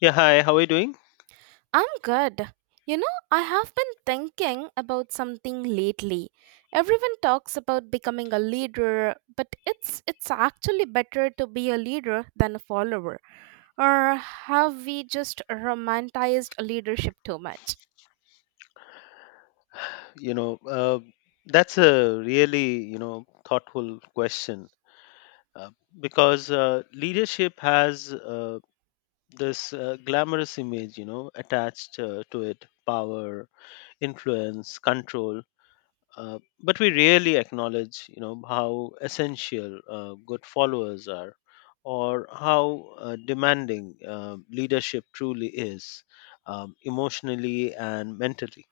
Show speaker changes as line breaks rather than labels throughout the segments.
Yeah, hi, how are you doing?
I'm good. You know, I have been thinking about something lately. Everyone talks about becoming a leader, but it's actually better to be a leader than a follower. Or have we just romanticized leadership too much?
You know, uh, that's a really thoughtful question uh, because leadership has this glamorous image, attached to it: power, influence, control. But we rarely acknowledge, how essential good followers are, or how demanding leadership truly is, emotionally and mentally.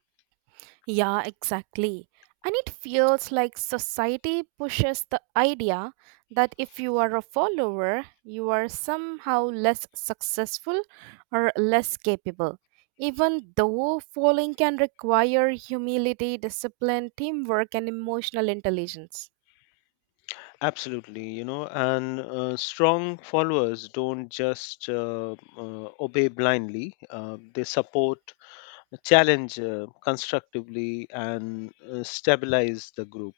Yeah, exactly. And it feels like society pushes the idea that if you are a follower, you are somehow less successful or less capable. Even though following can require humility, discipline, teamwork, and emotional intelligence.
Absolutely, and strong followers don't just obey blindly. They support, challenge constructively, and stabilize the group,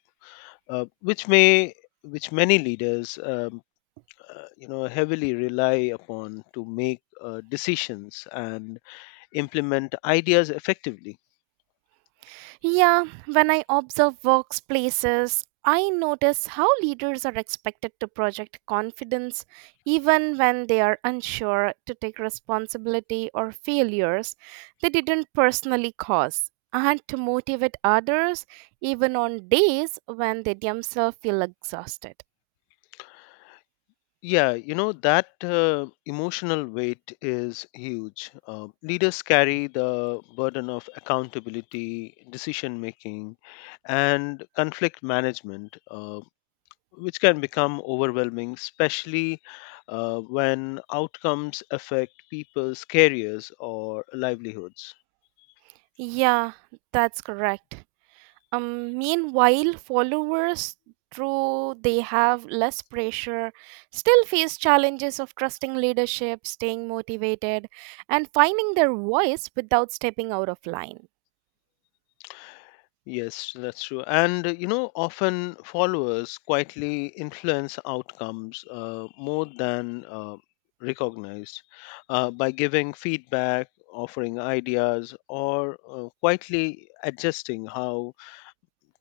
uh, which may, which many leaders, heavily rely upon to make decisions and implement ideas effectively.
Yeah, when I observe workplaces, I notice how leaders are expected to project confidence even when they are unsure to take responsibility or failures they didn't personally cause, and to motivate others even on days when they themselves feel exhausted.
Yeah, that emotional weight is huge. Leaders carry the burden of accountability, decision making, and conflict management, which can become overwhelming, especially when outcomes affect people's careers or livelihoods.
Yeah, that's correct. Meanwhile, followers, though they have less pressure, still face challenges of trusting leadership, staying motivated, and finding their voice without stepping out of line.
Yes, that's true. And often followers quietly influence outcomes more than recognized, by giving feedback, offering ideas, or quietly adjusting how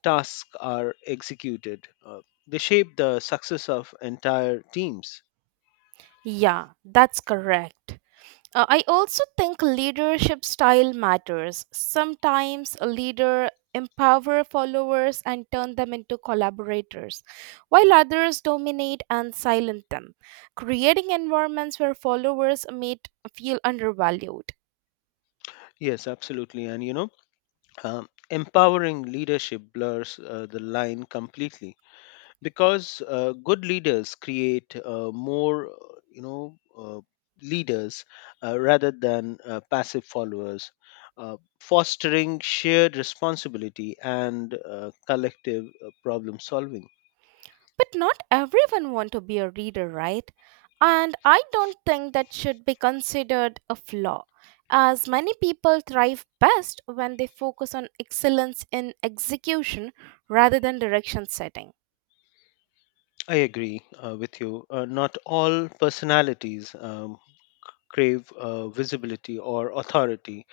tasks are executed. They shape the success of entire teams.
Yeah, that's correct. I also think leadership style matters. Sometimes a leader empower followers and turn them into collaborators, while others dominate and silence them, creating environments where followers may feel undervalued.
Yes, absolutely. And empowering leadership blurs the line completely, because good leaders create more you know uh, leaders rather than passive followers, fostering shared responsibility and collective problem solving.
But not everyone want to be a reader, right? And I don't think that should be considered a flaw, as many people thrive best when they focus on excellence in execution rather than direction setting.
I agree with you. Uh, not all personalities crave visibility or authority.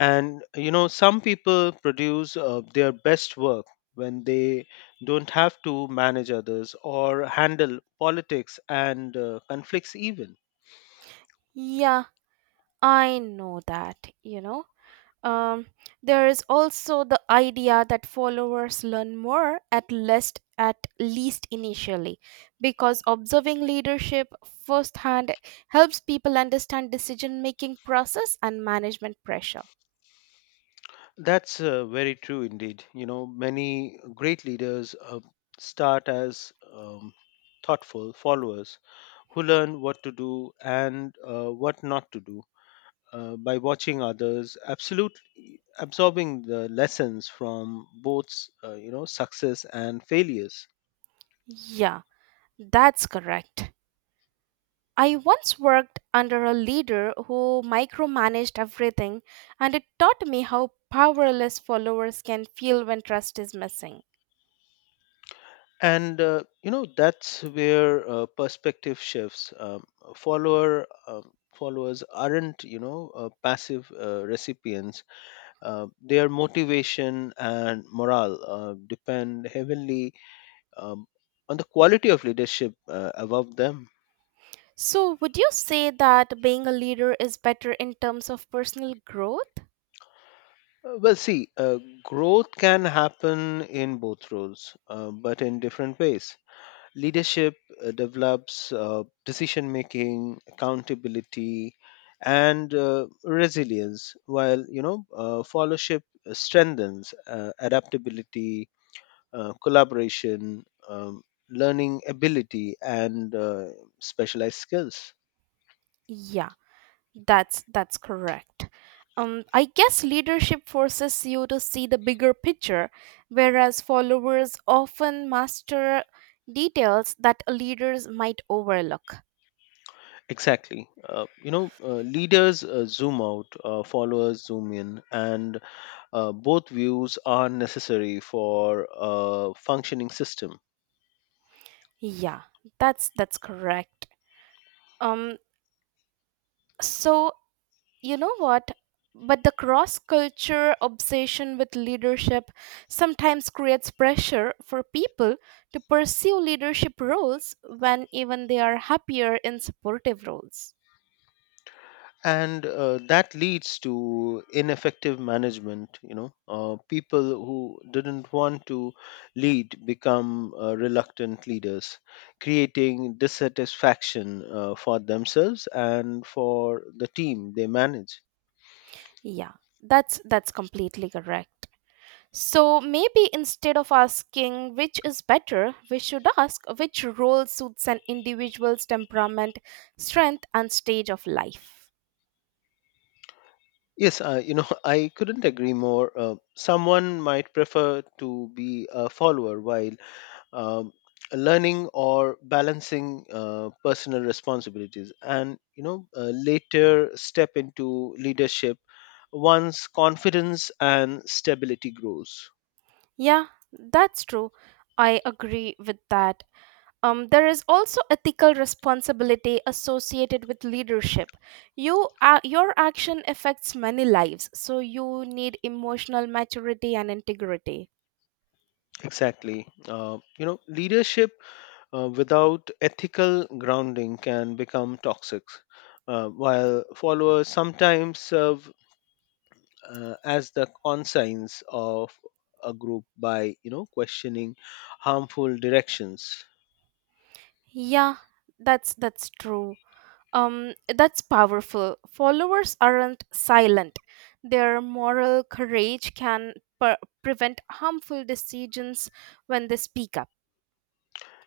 And some people produce their best work when they don't have to manage others or handle politics and conflicts, even.
Yeah, I know that, you know. Um, there is also the idea that followers learn more at least initially because observing leadership firsthand helps people understand decision making process and management pressure.
That's very true indeed. You know, many great leaders start as thoughtful followers who learn what to do and what not to do, by watching others, absolutely absorbing the lessons from both success and failures.
Yeah, that's correct. I once worked under a leader who micromanaged everything and it taught me how powerless followers can feel when trust is missing.
And that's where perspective shifts. Followers aren't, passive recipients. Their motivation and morale depend heavily um, on the quality of leadership above them.
So, would you say that being a leader is better in terms of personal growth?
Well, see, growth can happen in both roles, but in different ways. Leadership develops decision making, accountability, and resilience, while followership strengthens adaptability, collaboration, um, learning ability, and specialized skills.
Yeah, that's correct. I guess leadership forces you to see the bigger picture, whereas followers often master details that leaders might overlook.
Exactly. Leaders zoom out, followers zoom in, and both views are necessary for a functioning system.
Yeah, that's correct. Um, so you know what but the cross culture obsession with leadership sometimes creates pressure for people to pursue leadership roles when even they are happier in supportive roles.
And that leads to ineffective management. People who didn't want to lead become reluctant leaders, creating dissatisfaction for themselves and for the team they manage.
Yeah, that's completely correct. So maybe instead of asking which is better, we should ask which role suits an individual's temperament, strength, and stage of life.
Yes, I couldn't agree more. Someone might prefer to be a follower while um, learning or balancing personal responsibilities and, later step into leadership once confidence and stability grows.
Yeah, that's true. I agree with that. There is also ethical responsibility associated with leadership. Your action affects many lives, so you need emotional maturity and integrity.
Exactly, leadership without ethical grounding can become toxic, while followers sometimes serve as the conscience of a group by, questioning harmful directions.
Yeah, that's true. That's powerful. Followers aren't silent. Their moral courage can prevent harmful decisions when they speak up.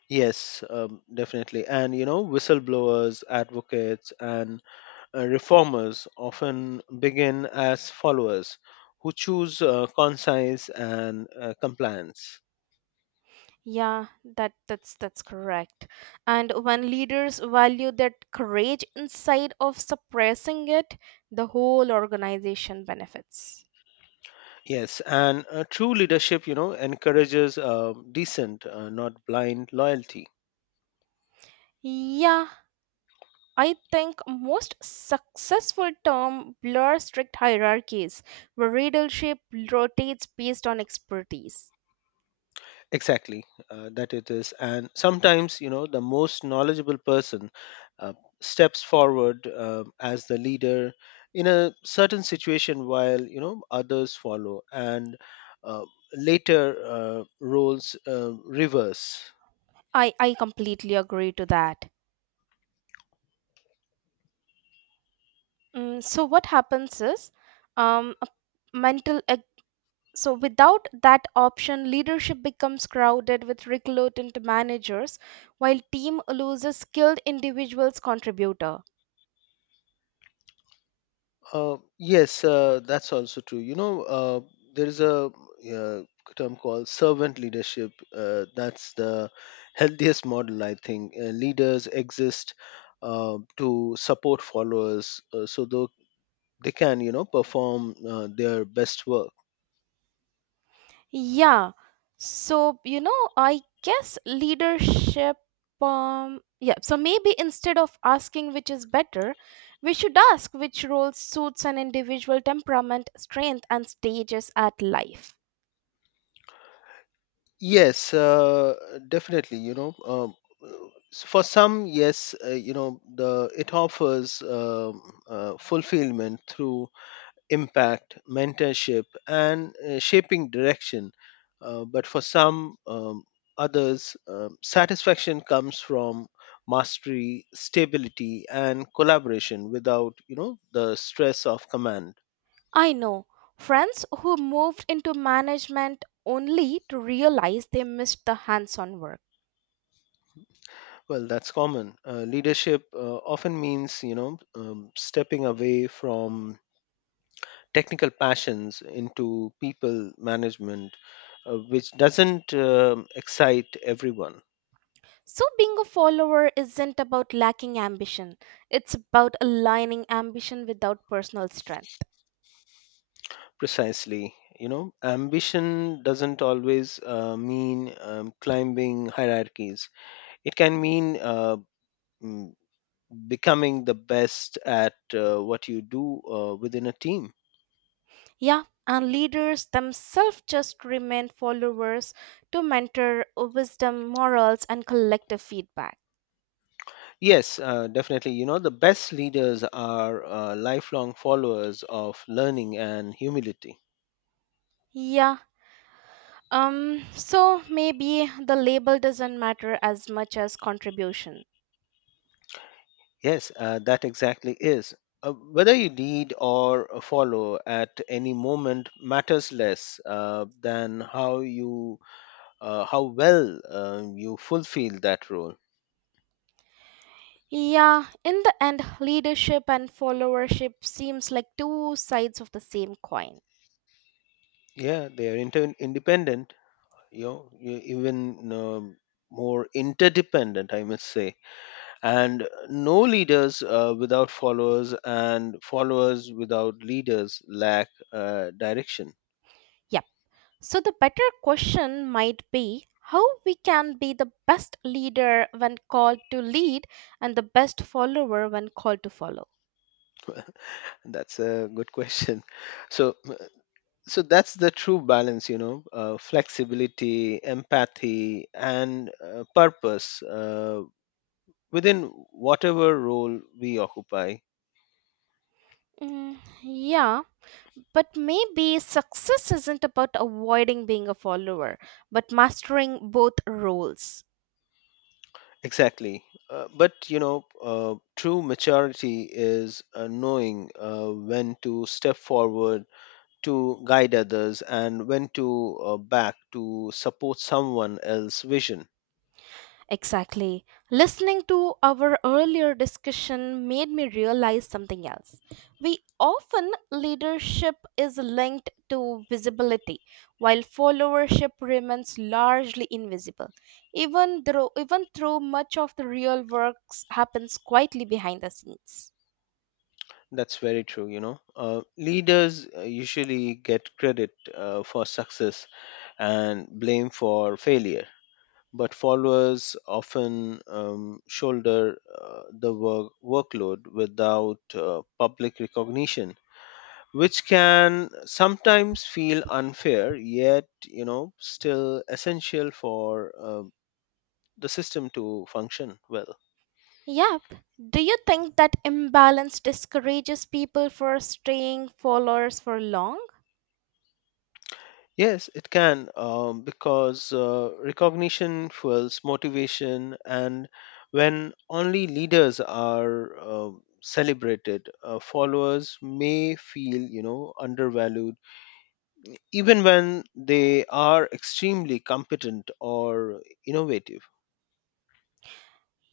Yes, definitely. And you know, whistleblowers, advocates, and reformers often begin as followers who choose conscience and compliance.
Yeah, that's correct. And when leaders value that courage inside of suppressing it, the whole organization benefits.
Yes, and true leadership, you know, encourages decent, not blind loyalty.
Yeah, I think most successful term blur strict hierarchies where leadership rotates based on expertise.
Exactly, that it is. And sometimes, you know, the most knowledgeable person uh, steps forward as the leader in a certain situation, while, you know, others follow. And uh, later roles reverse.
I completely agree to that. Mm, so what happens is a mental so Without that option, leadership becomes crowded with reclutant managers while team loses skilled individuals contributor.
Yes, that's also true. You know, there is a uh, term called servant leadership. That's the healthiest model, I think. Leaders exist to support followers, so though they can, you know, perform their best work.
Yeah, so you know I guess leadership yeah so Maybe instead of asking which is better, we should ask which role suits an individual temperament, strength, and stages at life.
Yes, definitely. You know, uh, for some, yes, the it offers fulfillment through impact, mentorship, and shaping direction. But for some others, satisfaction comes from mastery, stability, and collaboration without, the stress of command.
I know friends who moved into management only to realize they missed the hands on work.
Well, that's common. Leadership often means, stepping away from technical passions into people management, which doesn't excite everyone.
So, being a follower isn't about lacking ambition, it's about aligning ambition without personal strength.
Precisely. You know, ambition doesn't always mean climbing hierarchies. It can mean mm, becoming the best at what you do within a team.
Yeah, and leaders themselves just remain followers to mentor wisdom, morals, and collective feedback.
Yes, definitely. You know, the best leaders are lifelong followers of learning and humility.
Yeah, so maybe the label doesn't matter as much as contribution.
Yes, that exactly is. Whether you lead or follow at any moment matters less than how you how well, you fulfill that role.
Yeah, in the end, leadership and followership seems like two sides of the same coin.
Yeah, they are independent, you know, even more interdependent, I must say. And no leaders without followers, and followers without leaders lack direction.
Yep. So the better question might be how we can be the best leader when called to lead and the best follower when called to follow.
That's a good question. So, that's the true balance, you know, flexibility, empathy, and purpose within whatever role we occupy.
Yeah, but maybe success isn't about avoiding being a follower, but mastering both roles.
Exactly. But, you know, true maturity is knowing when to step forward to guide others, and when to back to support someone else's vision.
Exactly. Listening to our earlier discussion made me realize something else. We often leadership is linked to visibility, while followership remains largely invisible. Even though much of the real works happens quietly behind the scenes.
That's very true, you know. Leaders usually get credit for success and blame for failure, but followers often shoulder the workload without public recognition, which can sometimes feel unfair, yet, you know, still essential for the system to function well.
Yep. Do you think that imbalance discourages people for staying followers for long?
Yes, it can, because recognition fuels motivation, and when only leaders are celebrated, followers may feel, you know, undervalued even when they are extremely competent or innovative.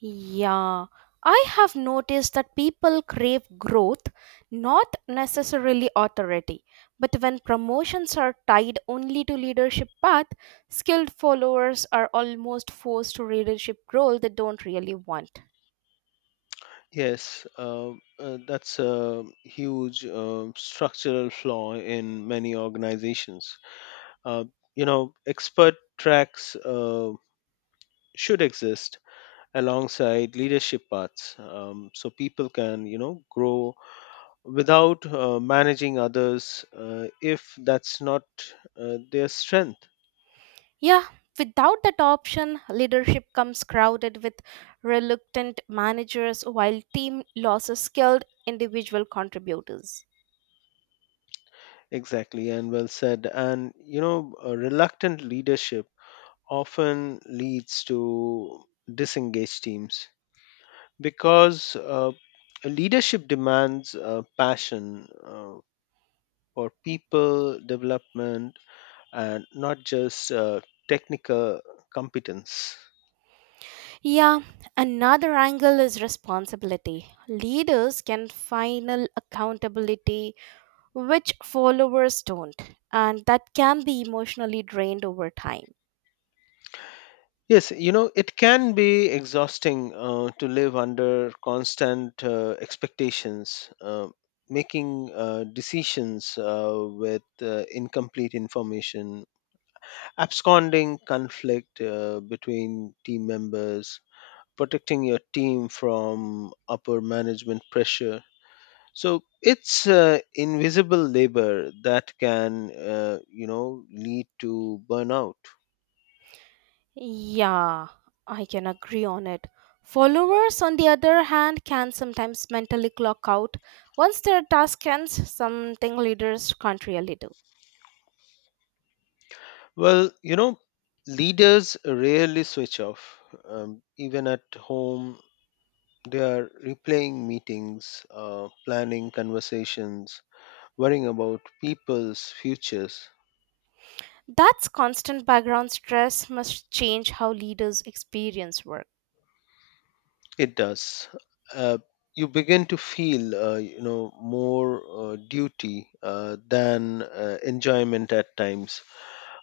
Yeah, I have noticed that people crave growth, not necessarily authority. But when promotions are tied only to leadership path, skilled followers are almost forced to leadership role they don't really want.
Yes, that's a huge structural flaw in many organizations. Uh, you know, expert tracks should exist alongside leadership paths, so people can, you know, grow without managing others if that's not their strength.
Yeah, without that option, leadership comes crowded with reluctant managers while team loses skilled individual contributors.
Exactly, and well said. And, you know, reluctant leadership often leads to disengaged teams because leadership demands passion for people development, and not just technical competence.
Yeah, another angle is responsibility. Leaders can final accountability, which followers don't, and that can be emotionally drained over time.
Yes, you know, it can be exhausting to live under constant expectations, making decisions with incomplete information, absconding conflict between team members, protecting your team from upper management pressure. So it's invisible labor that can, lead to burnout.
Yeah, I can agree on it. Followers, on the other hand, can sometimes mentally clock out once their task ends, something leaders can't really do.
Well, you know, leaders rarely switch off. Even at home, they are replaying meetings, planning conversations, worrying about people's futures.
That's constant background stress must change how leaders experience work.
It does. Uh, you begin to feel, more duty than enjoyment at times.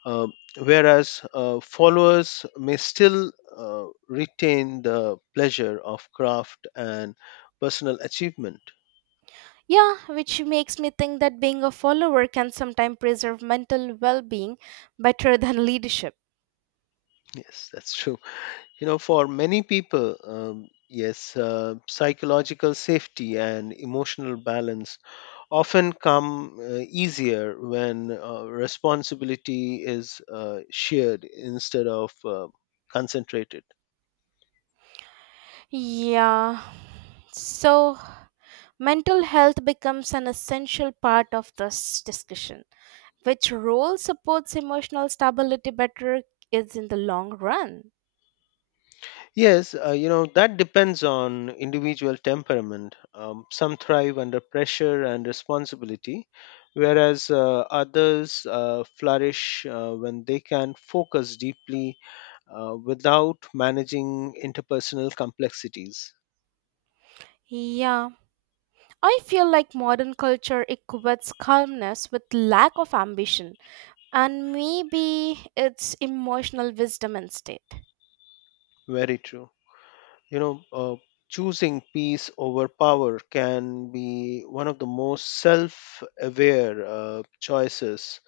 Uh, Whereas followers may still retain the pleasure of craft and personal achievement.
Yeah, which makes me think that being a follower can sometimes preserve mental well being better than leadership.
Yes, that's true. You know, for many people, yes, psychological safety and emotional balance often come easier when responsibility is shared instead of concentrated.
Yeah, so mental health becomes an essential part of this discussion. Which role supports emotional stability better is in the long run.
Yes, that depends on individual temperament. Some thrive under pressure and responsibility, whereas others flourish when they can focus deeply without managing interpersonal complexities.
Yeah, I feel like modern culture equates calmness with lack of ambition, and maybe it's emotional wisdom instead.
Very true. you know uh, Choosing peace over power can be one of the most self-aware choices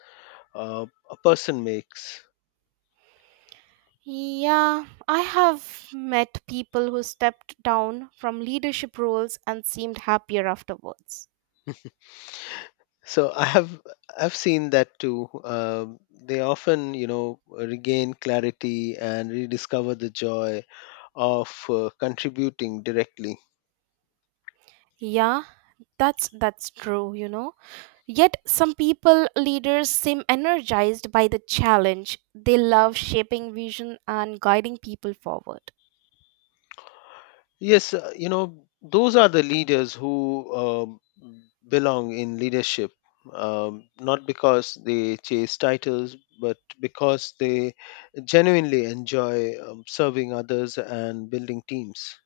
a person makes.
Yeah, I have met people who stepped down from leadership roles and seemed happier afterwards.
So I have. I've seen that too. They often, you know, regain clarity and rediscover the joy of contributing directly.
Yeah, that's true, you know. Yet, some people leaders seem energized by the challenge. They love shaping vision and guiding people forward.
Yes, those are the leaders who belong in leadership, not because they chase titles, but because they genuinely enjoy serving others and building teams.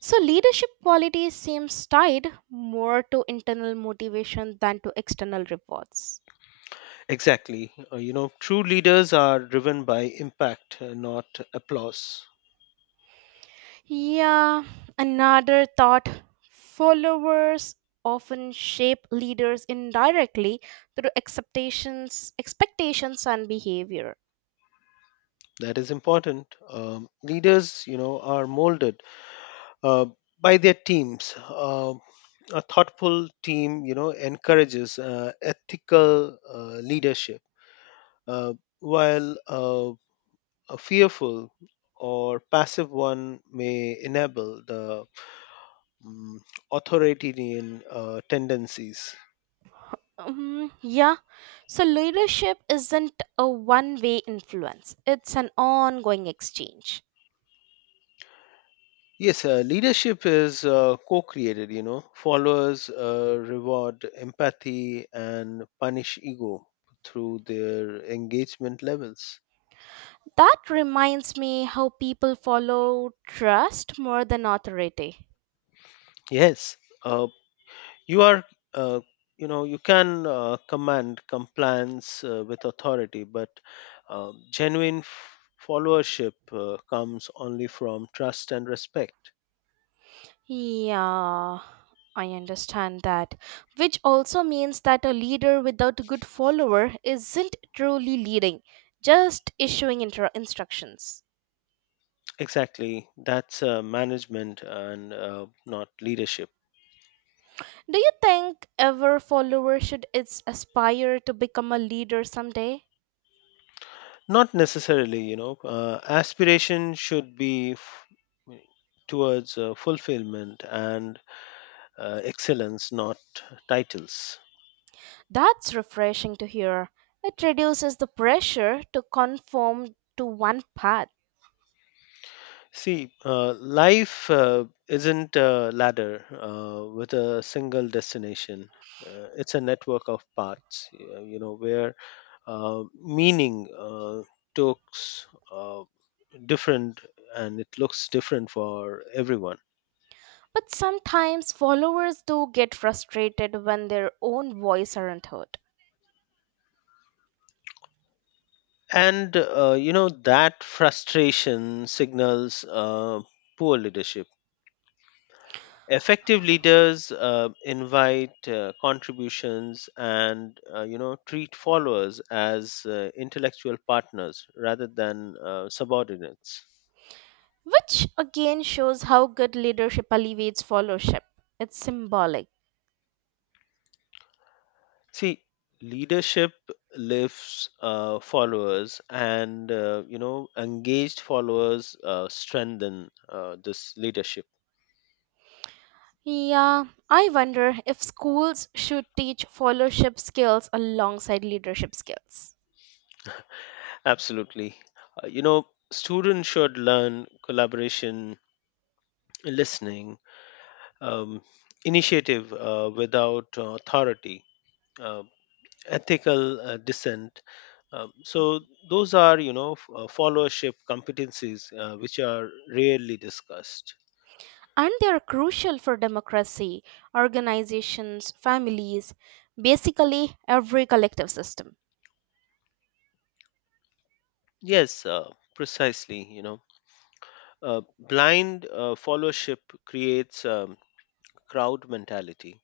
So, leadership quality seems tied more to internal motivation than to external rewards.
Exactly. True leaders are driven by impact, not applause.
Yeah, another thought, followers often shape leaders indirectly through acceptations, expectations, and behavior.
That is important. Leaders, you know, are molded uh, by their teams. A thoughtful team, you know, encourages ethical leadership, uh, while a fearful or passive one may enable the mm, authoritarian tendencies.
Yeah. So leadership isn't a one way influence, it's an ongoing exchange.
Yes, leadership is co-created. You know, followers reward empathy and punish ego through their engagement levels.
That reminds me how people follow trust more than authority.
Yes, uh, you are uh, you can command compliance with authority, but genuine followership comes only from trust and respect.
Yeah, I understand that. Which also means that a leader without a good follower isn't truly leading, just issuing instructions.
Exactly, that's management and not leadership.
Do you think ever follower should it's aspire to become a leader someday?
Not necessarily. Aspiration should be towards fulfillment and excellence, not titles.
That's refreshing to hear. It reduces the pressure to conform to one path.
See, life isn't a ladder with a single destination. It's a network of paths, where meaning takes different, and it looks different for everyone.
But sometimes followers do get frustrated when their own voice aren't heard,
And, that frustration signals poor leadership. Effective leaders invite contributions and, treat followers as intellectual partners rather than subordinates.
which again shows how good leadership alleviates followership. It's symbolic.
See, leadership lifts followers, and, engaged followers strengthen this leadership.
Yeah, I wonder if schools should teach followership skills alongside leadership skills.
Absolutely. uh, you know Students should learn collaboration, listening, um, initiative without authority, uh, ethical dissent. So those are, you know, followership competencies which are rarely discussed.
And they are crucial for democracy, organizations, families, basically every collective system.
Yes, precisely. You know, blind followership creates crowd mentality,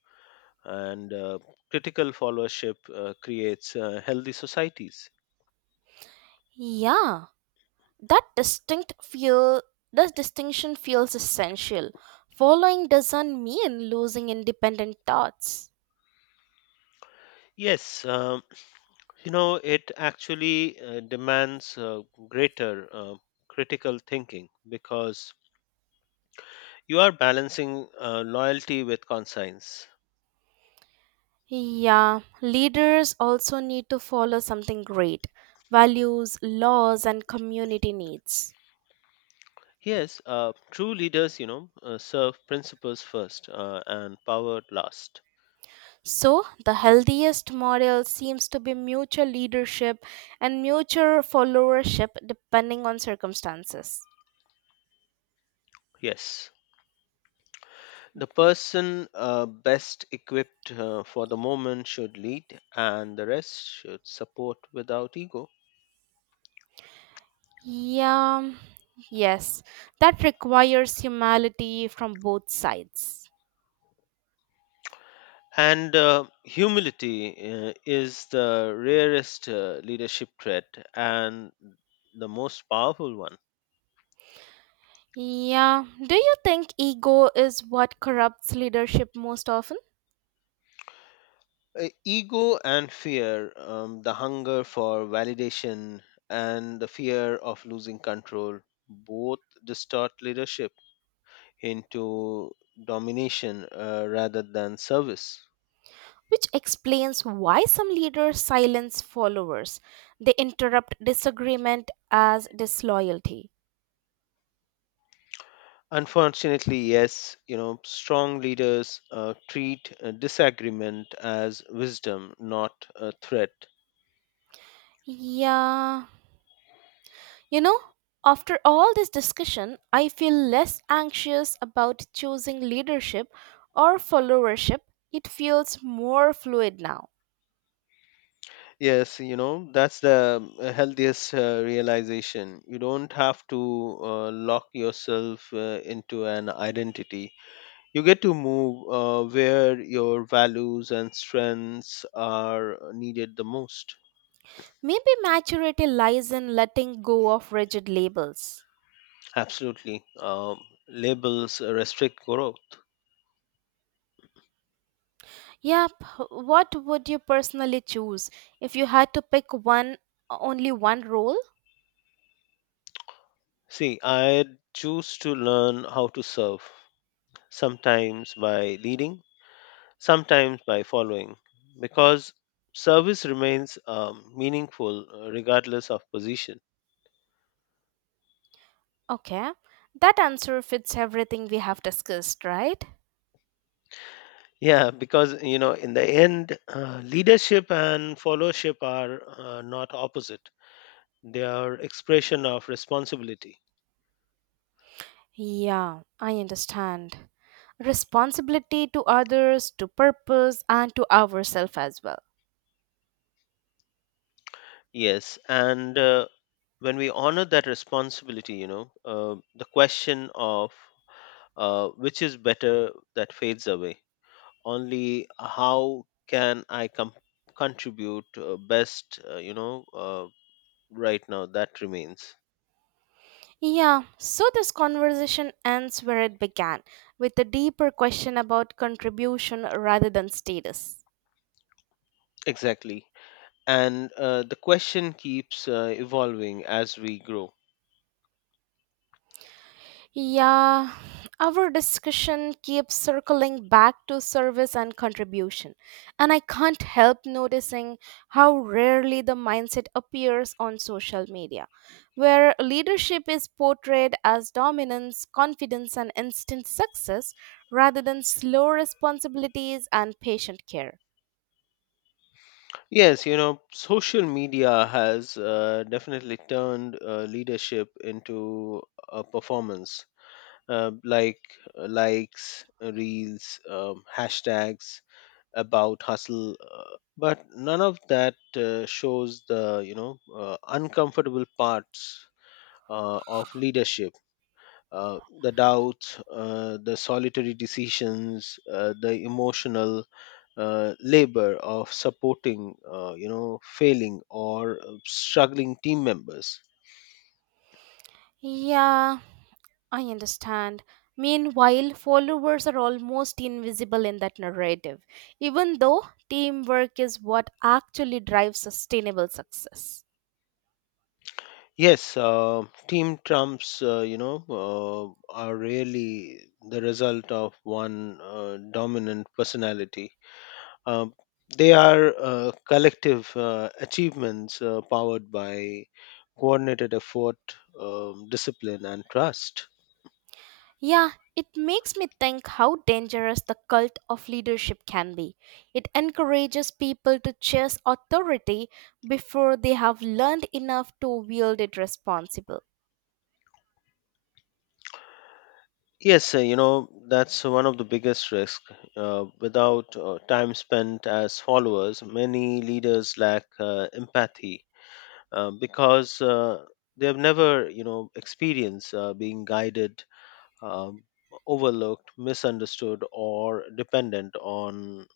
and critical followership creates healthy societies.
Yeah, that distinct feel that distinction feels essential. Following doesn't mean losing independent thoughts.
Yes, it actually demands greater critical thinking, because you are balancing loyalty with conscience.
Yeah, leaders also need to follow something great values, laws, and community needs.
Yes, true leaders, you know, serve principles first and power last.
So, the healthiest model seems to be mutual leadership and mutual followership depending on circumstances.
Yes, the person best equipped for the moment should lead, and the rest should support without ego.
Yeah, yes, that requires humility from both sides.
And humility is the rarest leadership trait and the most powerful one.
Yeah, do you think ego is what corrupts leadership most often?
Ego and fear, the hunger for validation and the fear of losing control, both distort leadership into domination rather than service.
Which explains why some leaders silence followers. They interrupt disagreement as disloyalty.
Unfortunately, yes, you know, strong leaders treat disagreement as wisdom, not a threat.
Yeah, you know, after all this discussion, I feel less anxious about choosing leadership or followership. It feels more fluid now.
Yes, you know, that's the healthiest realization. You don't have to lock yourself into an identity. You get to move where your values and strengths are needed the most.
Maybe maturity lies in letting go of rigid labels.
Absolutely. Labels restrict growth.
Yep, what would you personally choose if you had to pick one only one role?
See, I choose to learn how to serve, sometimes by leading, sometimes by following, because service remains, meaningful regardless of position.
Okay. That answer fits everything we have discussed, right?
Yeah, because, you know, in the end, leadership and followership are not opposite. They are expression of responsibility.
Yeah, I understand. Responsibility to others, to purpose, and to ourselves as well.
Yes, and when we honor that responsibility, you know, the question of which is better, that fades away. Only how can I contribute best, right now, that remains.
Yeah, so this conversation ends where it began with a deeper question about contribution rather than status.
Exactly. And the question keeps evolving as we grow.
Yeah, our discussion keeps circling back to service and contribution, and I can't help noticing how rarely the mindset appears on social media, where leadership is portrayed as dominance, confidence, and instant success rather than slow responsibilities and patient care.
Yes, you know, social media has definitely turned leadership into a performance, like likes, reels, hashtags about hustle, but none of that shows the, uncomfortable parts. Of leadership, the doubts, the solitary decisions, the emotional labor of supporting, failing or struggling team members.
Yeah, I understand. Meanwhile, followers are almost invisible in that narrative, even though teamwork is what actually drives sustainable success.
Yes, team trumps, are really the result of one dominant personality. uh, they are collective achievements powered by coordinated effort, discipline, and trust.
Yeah, it makes me think how dangerous the cult of leadership can be. It encourages people to chase authority before they have learned enough to wield it responsibly.
Yes, that's one of the biggest risks. Without time spent as followers, many leaders lack empathy because they have never, you know, experienced being guided, um, overlooked, misunderstood, or dependent on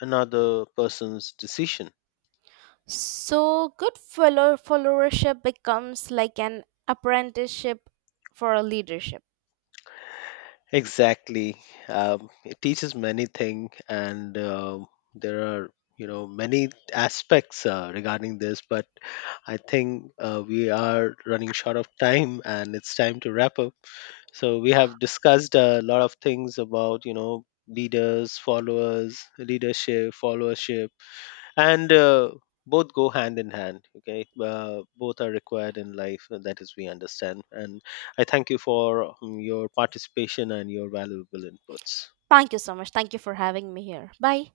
another person's decision.
So, good followership becomes like an apprenticeship for leadership.
Exactly. It teaches many things, and there are, you know, many aspects regarding this. But I think we are running short of time, and it's time to wrap up. So we have discussed a lot of things about, you know, leaders, followers, leadership, followership, and both go hand in hand. Okay, both are required in life, and that is we understand, and I thank you for your participation and your valuable inputs.
Thank you so much. Thank you for having me here. Bye.